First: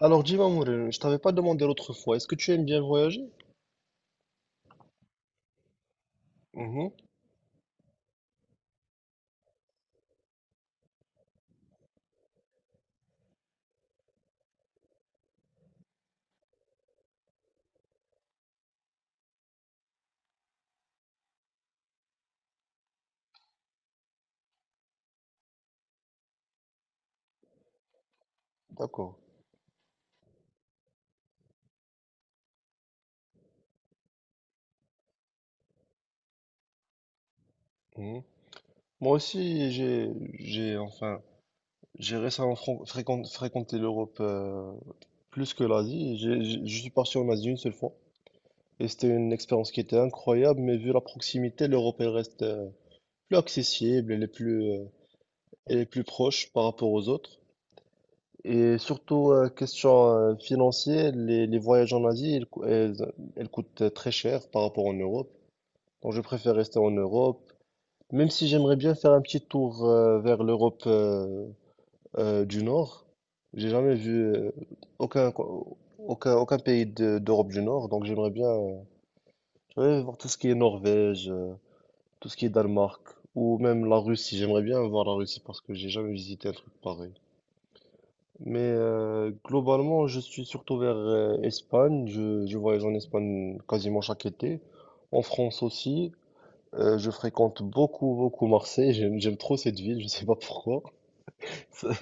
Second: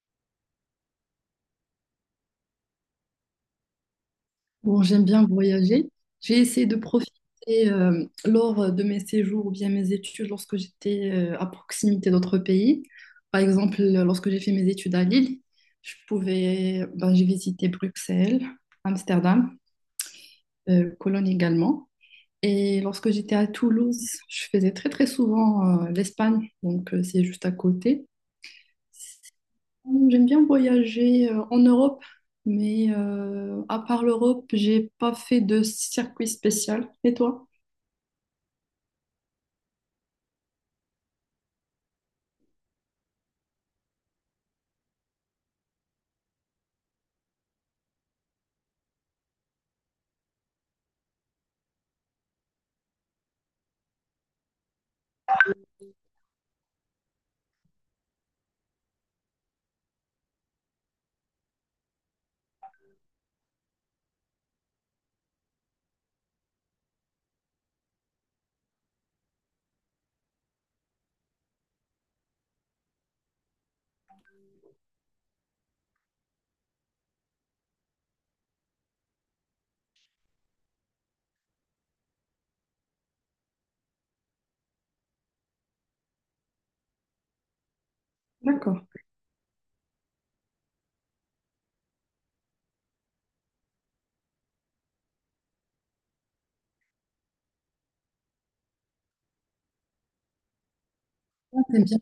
Alors dis-moi, Mourine, je t'avais pas demandé l'autre fois, est-ce que tu aimes bien voyager? Bon, j'aime bien voyager. J'ai essayé de Mhm, profiter lors de mes séjours ou bien mes études lorsque j'étais à proximité d'autres pays. Par exemple, lorsque j'ai fait mes études à Lille, je pouvais, ben, j'ai visité Bruxelles, Amsterdam, Cologne également. Et lorsque j'étais à Toulouse, je faisais très très souvent l'Espagne, donc c'est juste à côté. d'accord. J'aime bien voyager en Europe, mais à part l'Europe, j'ai pas fait de circuit spécial. Et toi? Mhm. Moi aussi, enfin, j'ai récemment fréquenté l'Europe, plus que l'Asie. Je suis parti en Asie une seule fois et c'était une expérience qui était incroyable, mais vu la proximité, l'Europe elle reste plus accessible, elle est plus proche par rapport aux autres. Et surtout, question financière, les voyages en Asie, elles coûtent très cher par rapport en Europe. Donc je préfère rester en Europe, même si j'aimerais bien faire un petit tour vers l'Europe du Nord. J'ai jamais vu aucun, co- aucun, aucun pays d'Europe du Nord, donc j'aimerais bien, ouais, voir tout ce qui est Norvège, tout ce qui est Danemark, ou même la Russie. J'aimerais bien voir la Russie parce que j'ai jamais visité un truc pareil. Mais D'accord. Globalement, je suis surtout vers Espagne. Je voyage en Espagne quasiment chaque été. En France aussi. Je fréquente beaucoup, beaucoup Marseille. J'aime trop cette ville. Je sais pas pourquoi. Ah, t'aimes bien.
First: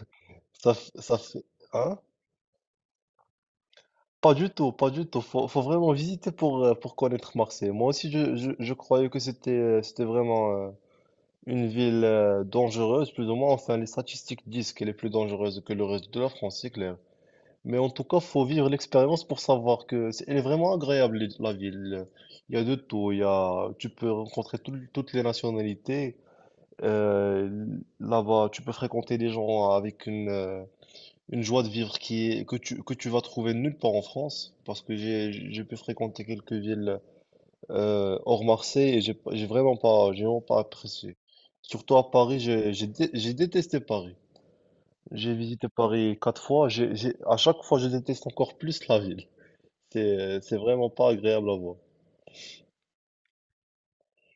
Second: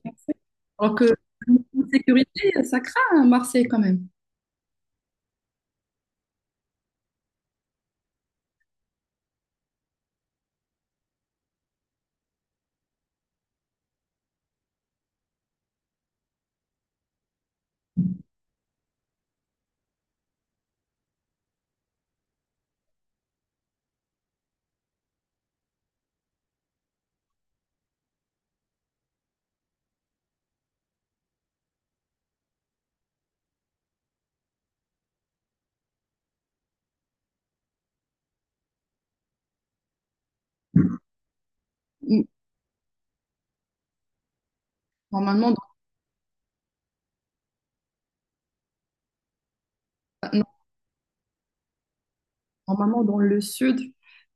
Alors que Ça fait, en hein? sécurité, ça craint à Marseille quand même. Pas du tout, pas du tout. Faut vraiment visiter pour connaître Marseille. Moi aussi, je croyais que c'était vraiment une ville dangereuse, plus ou moins. Enfin, les statistiques disent qu'elle est plus dangereuse que le reste de la France, c'est clair. Mais en tout cas, faut vivre l'expérience pour savoir que elle est vraiment agréable, la ville. Il y a de tout. Tu peux rencontrer toutes les nationalités. Là-bas, tu peux fréquenter des gens avec une joie de vivre que tu vas trouver nulle part en France, parce que j'ai pu fréquenter quelques villes hors Marseille et j'ai, pas- j'ai vraiment pas, j'ai vraiment pas apprécié. Surtout à Paris, j'ai détesté Paris. J'ai Normalement, visité Paris 4 fois, à chaque fois, je déteste encore plus la ville. C'est, dans, c'est vraiment pas agréable à voir. Dans le sud,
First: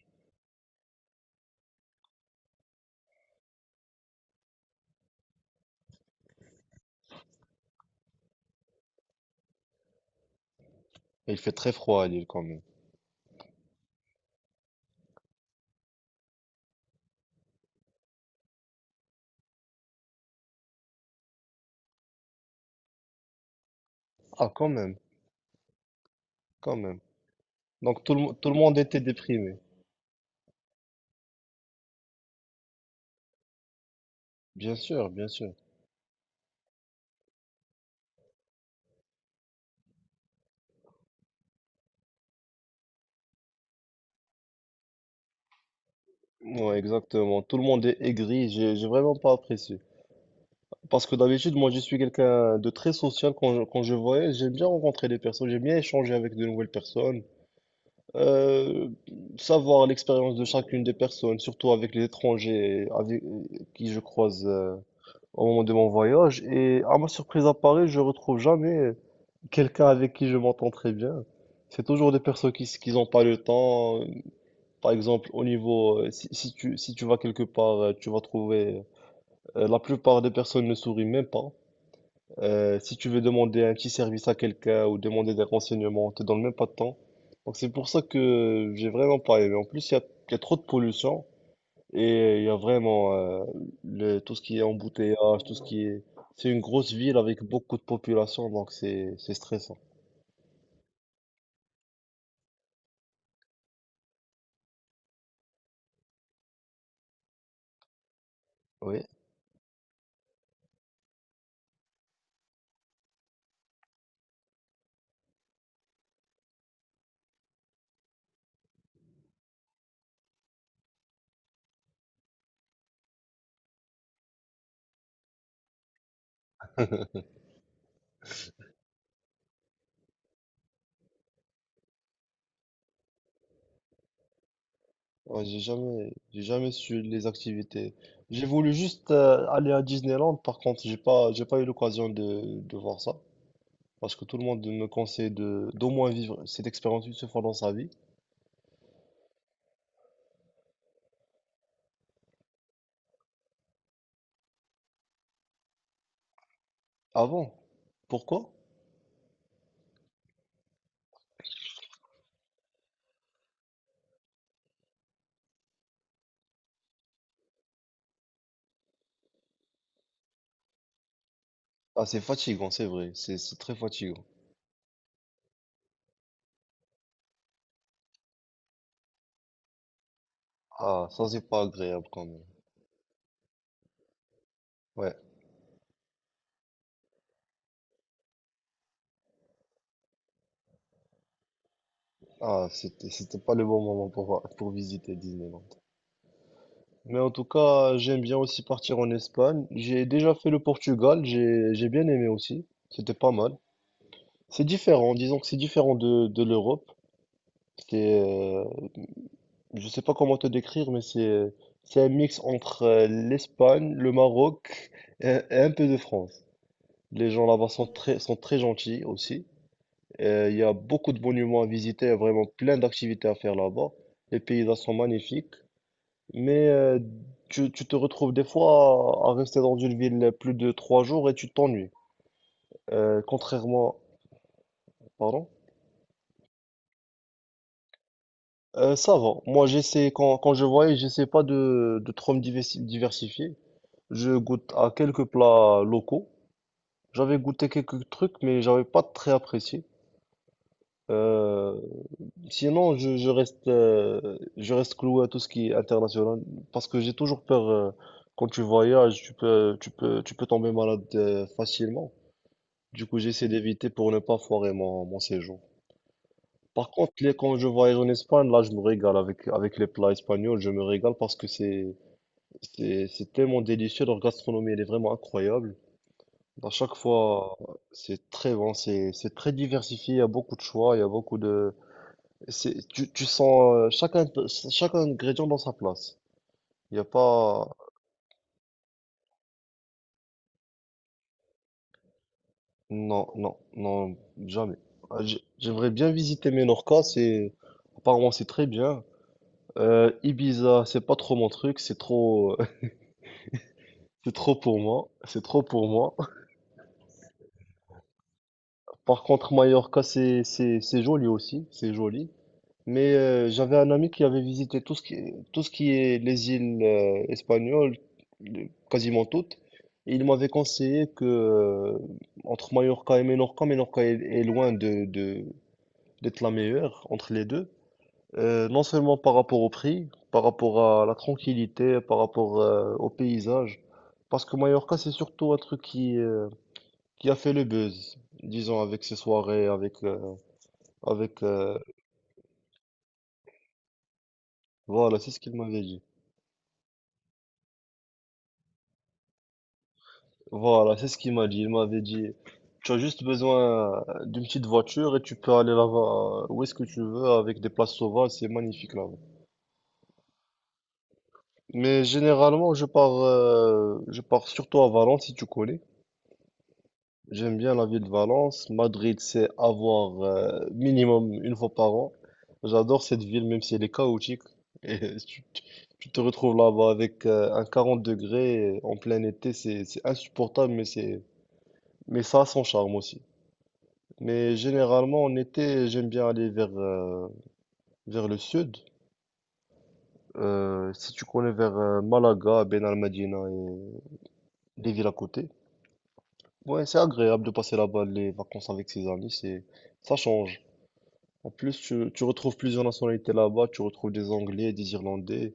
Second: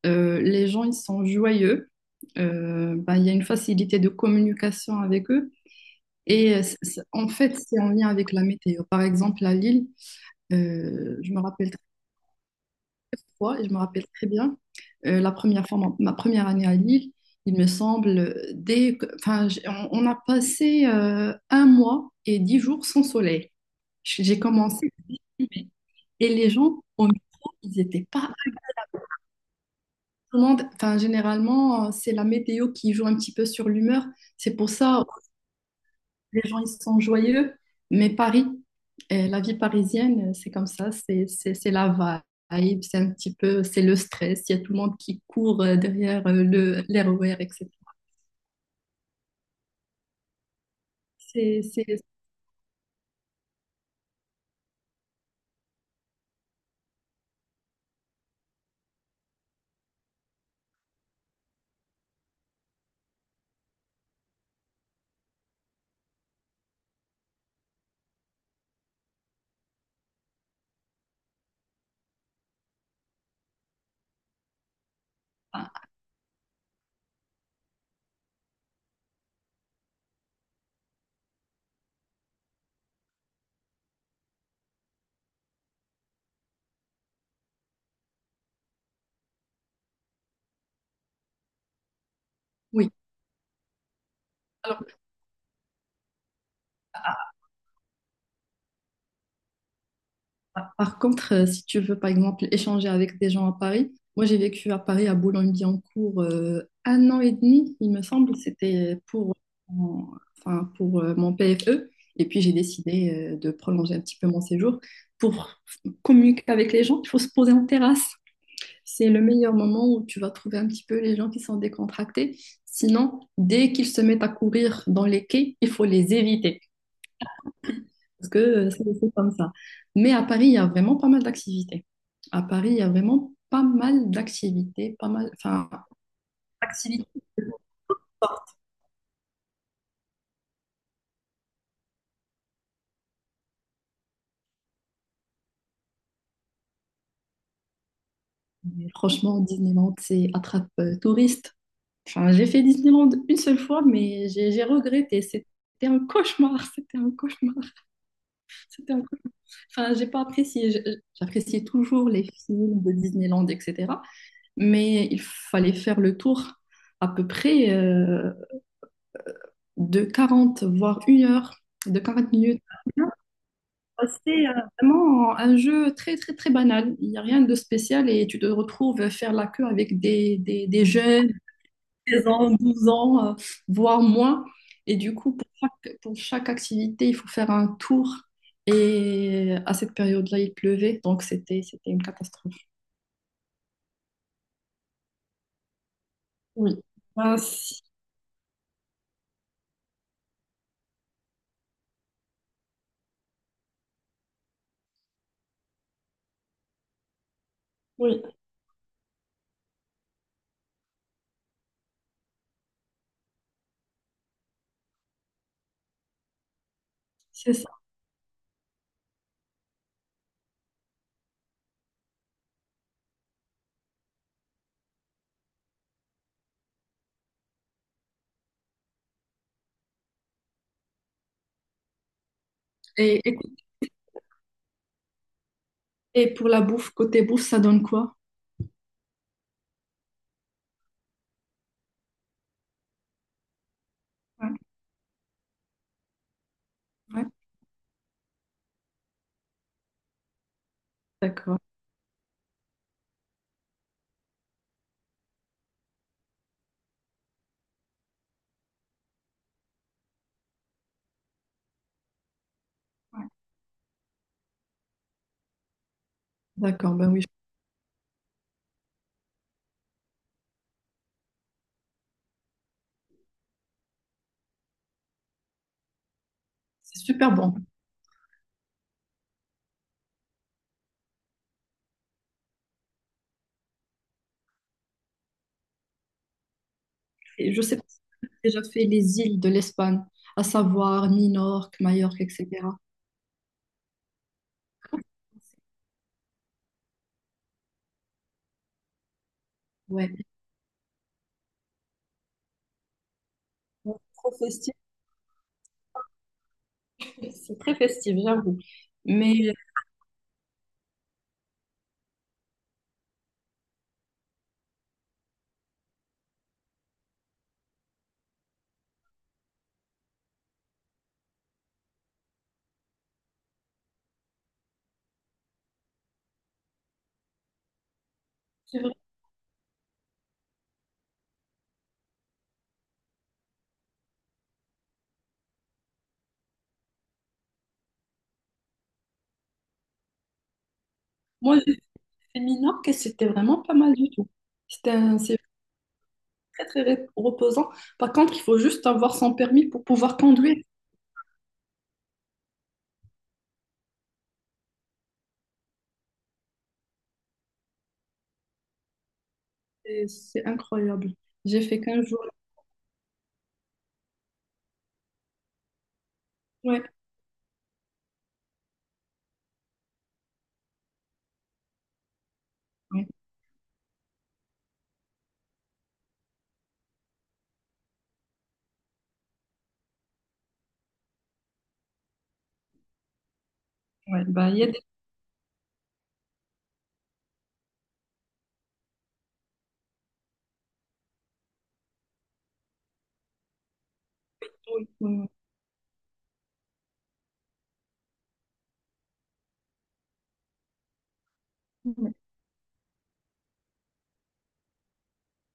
les gens ils sont joyeux. Bah, il y a une facilité de communication avec eux. Et en fait, c'est en lien avec la météo. Par exemple, à Lille, Et je il me fait rappelle très froid à Lille quand même. fois, et je me rappelle très bien, la première fois, ma première année à Lille, il me semble, enfin, on a passé un mois et 10 jours sans soleil. J'ai Ah, quand commencé, même, et les quand gens même. au micro, ils Donc n'étaient pas à tout la le monde était déprimé. commande. Enfin, généralement, c'est la météo qui joue un petit peu sur l'humeur. C'est pour Bien ça, sûr, bien sûr. les gens ils sont joyeux, mais Paris, la vie parisienne, c'est comme ça, c'est la vibe, c'est un petit peu, c'est le stress, il y a tout le monde qui court derrière Ouais, le l'RER, exactement. Tout le etc. monde est aigri. J'ai vraiment pas apprécié. Parce que d'habitude, C'est moi, je suis c'est- quelqu'un de très social quand je voyage. J'aime bien rencontrer des personnes. J'aime bien échanger avec de nouvelles personnes. Euh, Savoir l'expérience de chacune des personnes, surtout avec les étrangers avec qui je croise, au moment de mon voyage. Et à ma surprise à Paris, je retrouve jamais quelqu'un avec qui je m'entends très bien. C'est toujours des personnes qui n'ont pas le temps. Par exemple, au ah, niveau, si tu vas quelque part, la plupart des personnes ne sourient même pas. Si tu veux demander un petit service à quelqu'un ou demander des renseignements, on te donne même pas de temps. Donc c'est pour ça que j'ai vraiment pas aimé. En plus, il y a trop de pollution et il y a oui. vraiment, tout ce qui est Alors, embouteillage, tout ce qui est. C'est une grosse ville avec beaucoup de population, donc c'est stressant. Par par contre, si tu veux, par exemple, échanger avec des gens à Paris, moi j'ai vécu à Paris, à Boulogne-Billancourt, un an et demi, il me semble. C'était Oui. pour, mon- enfin, pour mon PFE. Et puis j'ai décidé de prolonger un petit peu mon séjour. Pour communiquer avec les gens, il faut se poser en terrasse. C'est le meilleur moment où tu vas trouver un petit peu les gens qui sont décontractés. Sinon, dès qu'ils se mettent à courir dans les quais, il faut les éviter parce que c'est comme ça. Mais à Paris, il y a vraiment pas mal d'activités. À Paris, il y a vraiment pas mal d'activités, pas mal, Ouais, enfin, j'ai jamais su activités. les activités. J'ai voulu juste aller à Disneyland, par contre, j'ai pas eu l'occasion de voir ça. Parce que tout le monde me conseille d'au moins vivre cette expérience une seule fois dans sa vie. Mais franchement, Disneyland, c'est attrape touriste. Enfin, j'ai fait Disneyland une seule fois, mais j'ai regretté. C'était un cauchemar, c'était un Avant. cauchemar, Pourquoi? c'était un cauchemar. Enfin, j'ai pas apprécié. J'appréciais toujours les films de Disneyland, etc. Mais il fallait faire le tour à peu près de 40, voire 1 heure, de Ah, c'est 40 minutes. fatigant, c'est vrai. C'est très Ah, fatigant. C'est vraiment un jeu très, très, très banal. Il n'y a rien de spécial et tu te retrouves faire la queue avec des Ah, ça, jeunes, c'est pas agréable quand 16 même. ans, 12 ans, voire moins. Et Ouais. du coup, pour chaque activité, il faut faire un tour. Et à cette période-là, il pleuvait, donc c'était une catastrophe. Ah, c'était pas le bon moment pour visiter Disneyland. Oui. Mais en Ah, tout si. cas, j'aime bien aussi partir en Espagne. J'ai déjà fait le Portugal, j'ai bien aimé aussi. C'était pas mal. C'est différent, disons que c'est différent de l'Europe. C'est, Oui, euh, je sais pas comment te décrire, mais c'est un mix entre l'Espagne, le Maroc et, un peu de France. Les gens c'est là-bas ça. Sont très gentils aussi. Il y a beaucoup de monuments à visiter, il y a vraiment plein d'activités à faire là-bas. Les paysages sont magnifiques, mais tu te retrouves des fois à rester dans une ville plus de 3 jours et tu t'ennuies. Euh, Et, et, contrairement, pardon? et pour la bouffe, côté bouffe, ça donne quoi? Ça va. Moi, j'essaie, quand je voyage, j'essaie pas de trop me diversifier. Je Ouais, goûte à quelques plats locaux. ouais. J'avais goûté quelques trucs, mais j'avais pas très apprécié. D'accord. Euh, Sinon, je reste cloué à tout ce qui est international, parce que j'ai toujours peur, quand tu voyages, tu peux tomber malade, facilement. Du coup, Ouais. j'essaie d'éviter pour ne pas foirer mon séjour. Par D'accord, ben contre, oui, quand je voyage en Espagne, là, je me régale avec les plats espagnols, je me régale parce que c'est tellement délicieux, leur gastronomie, elle est vraiment incroyable. À chaque c'est super bon. fois, c'est très bon, c'est très diversifié, il y a beaucoup de choix, il y a beaucoup de. Tu, tu sens chaque ingrédient dans sa place. Il n'y a Et je pas. sais pas si tu as déjà fait les îles de l'Espagne, à savoir Minorque, Majorque, etc. Non, non, non, jamais. Ouais. Ah, j'aimerais bien visiter Menorca, c'est. Apparemment, c'est très bien. Ouais, Ibiza, c'est pas trop mon truc, c'est trop. Bon, Trop C'est trop festif, pour moi, c'est trop pour moi. c'est très festif, j'avoue. Par Mais contre, Mallorca, c'est joli aussi, c'est joli. Mais j'avais un ami qui avait visité tout ce qui est les îles, espagnoles, quasiment toutes. Et il m'avait conseillé que entre Mallorca et Menorca, Menorca est loin d'être la meilleure entre les deux. C'est Non vrai, seulement par rapport au prix, par rapport à la tranquillité, par rapport au paysage. Parce que Mallorca, c'est surtout un truc qui a fait le buzz, disons, avec ses soirées, avec, avec moi, j'ai fait Minorque et c'était vraiment pas mal du tout. Voilà, c'est C'est ce qu'il m'avait dit. très, très, reposant. Par contre, il faut juste avoir son permis pour pouvoir conduire. Voilà, c'est ce qu'il m'a dit. Il m'avait dit, tu as juste besoin d'une petite voiture et tu peux aller là-bas où est-ce que tu veux avec des places sauvages, c'est magnifique là-bas. C'est incroyable. J'ai fait Mais 15 jours. généralement, je pars surtout à Valence si tu connais. Ouais, J'aime bien la ville de Valence. Madrid, c'est à voir minimum une fois par an. J'adore ouais, cette ville, même si elle est chaotique. Et tu te retrouves là-bas avec un 40 degrés en plein été, c'est insupportable, mais c'est mais ça a son charme aussi. ouais. Bah, Mais il y a des généralement, en été, j'aime bien aller vers le sud. Si tu connais vers Malaga, Ben Al-Madina et tours. les villes à Ouais, côté. Ouais, c'est agréable de passer là-bas les vacances avec ses amis, ça change. En plus, ouais. tu retrouves plusieurs nationalités là-bas, tu retrouves des Anglais, des Irlandais.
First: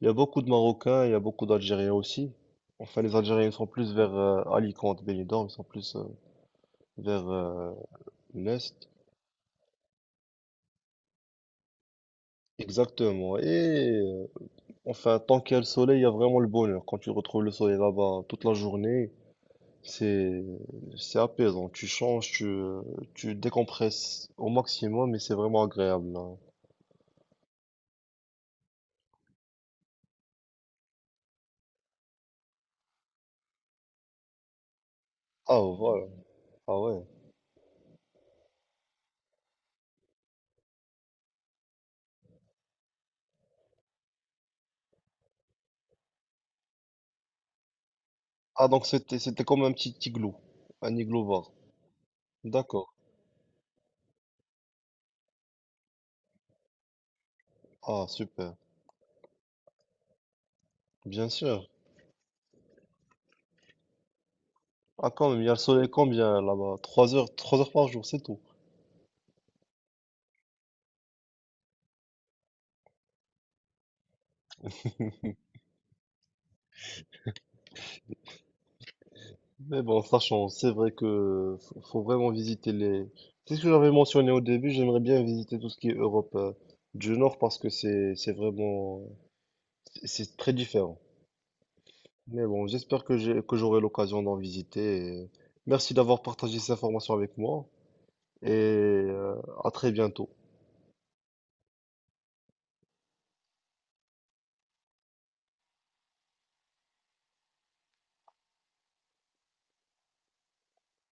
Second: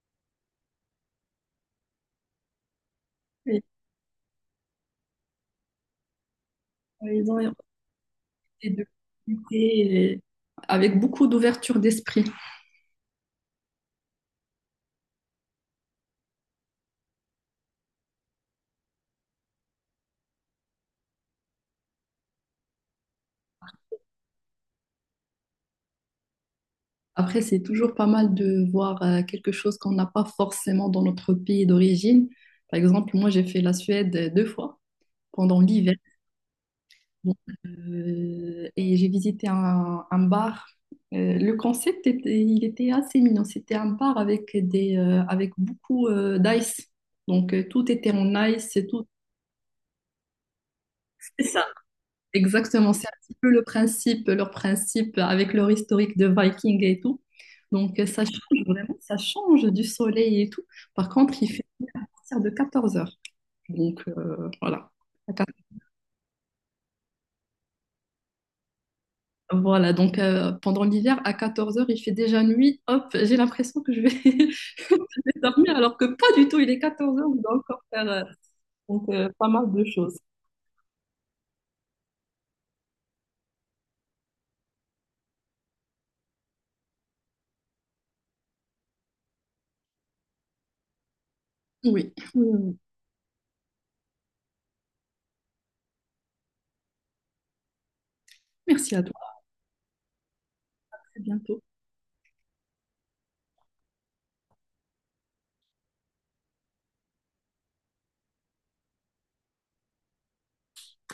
Il y a beaucoup de Marocains, il y a beaucoup d'Algériens aussi. Enfin, les Algériens Et, sont plus vers Alicante, Benidorm, ils sont plus euh, vers Ils ont des deux l'Est. activités. Et, avec beaucoup d'ouverture d'esprit. Exactement. Enfin, tant qu'il y a le soleil, il y a vraiment le bonheur. Quand tu retrouves le soleil là-bas toute la journée, c'est c'est apaisant. Tu changes, tu décompresses au maximum et c'est vraiment agréable, hein. Après, c'est toujours pas mal de voir quelque chose qu'on n'a pas forcément dans notre pays d'origine. Par exemple, moi, j'ai fait la Suède deux fois Ah pendant l'hiver. voilà, ah ouais. Donc, et j'ai visité un bar. Le concept était, il était assez mignon. C'était un bar avec avec beaucoup d'ice. Donc, tout était en Ah ice, donc tout. c'était comme un petit igloo, un igloo bar. D'accord. Exactement, c'est un petit peu le principe, leur principe avec leur historique de Viking et tout. Donc Ah ça super, change vraiment, ça change du soleil et tout. Par bien contre, il fait sûr. partir de 14 heures. Donc voilà. Ah quand À même, il y a le 14 soleil combien là-bas? Trois heures, 3 heures par jour, c'est tout. Voilà, donc pendant l'hiver, à 14 heures, il fait déjà nuit. Hop, j'ai l'impression que je vais, je vais dormir alors que pas du tout, il est 14 heures, on doit encore faire donc, pas mal Mais de bon, choses. sachant, c'est vrai que faut vraiment visiter les. C'est ce que j'avais mentionné au début, j'aimerais bien visiter tout ce qui est Europe, du Nord, parce que c'est très différent. Oui, Oui, Mais oui. bon, oui. j'espère que j'ai que j'aurai l'occasion d'en visiter. Et merci d'avoir partagé ces informations avec moi et, Merci à toi, à très bientôt. à bientôt.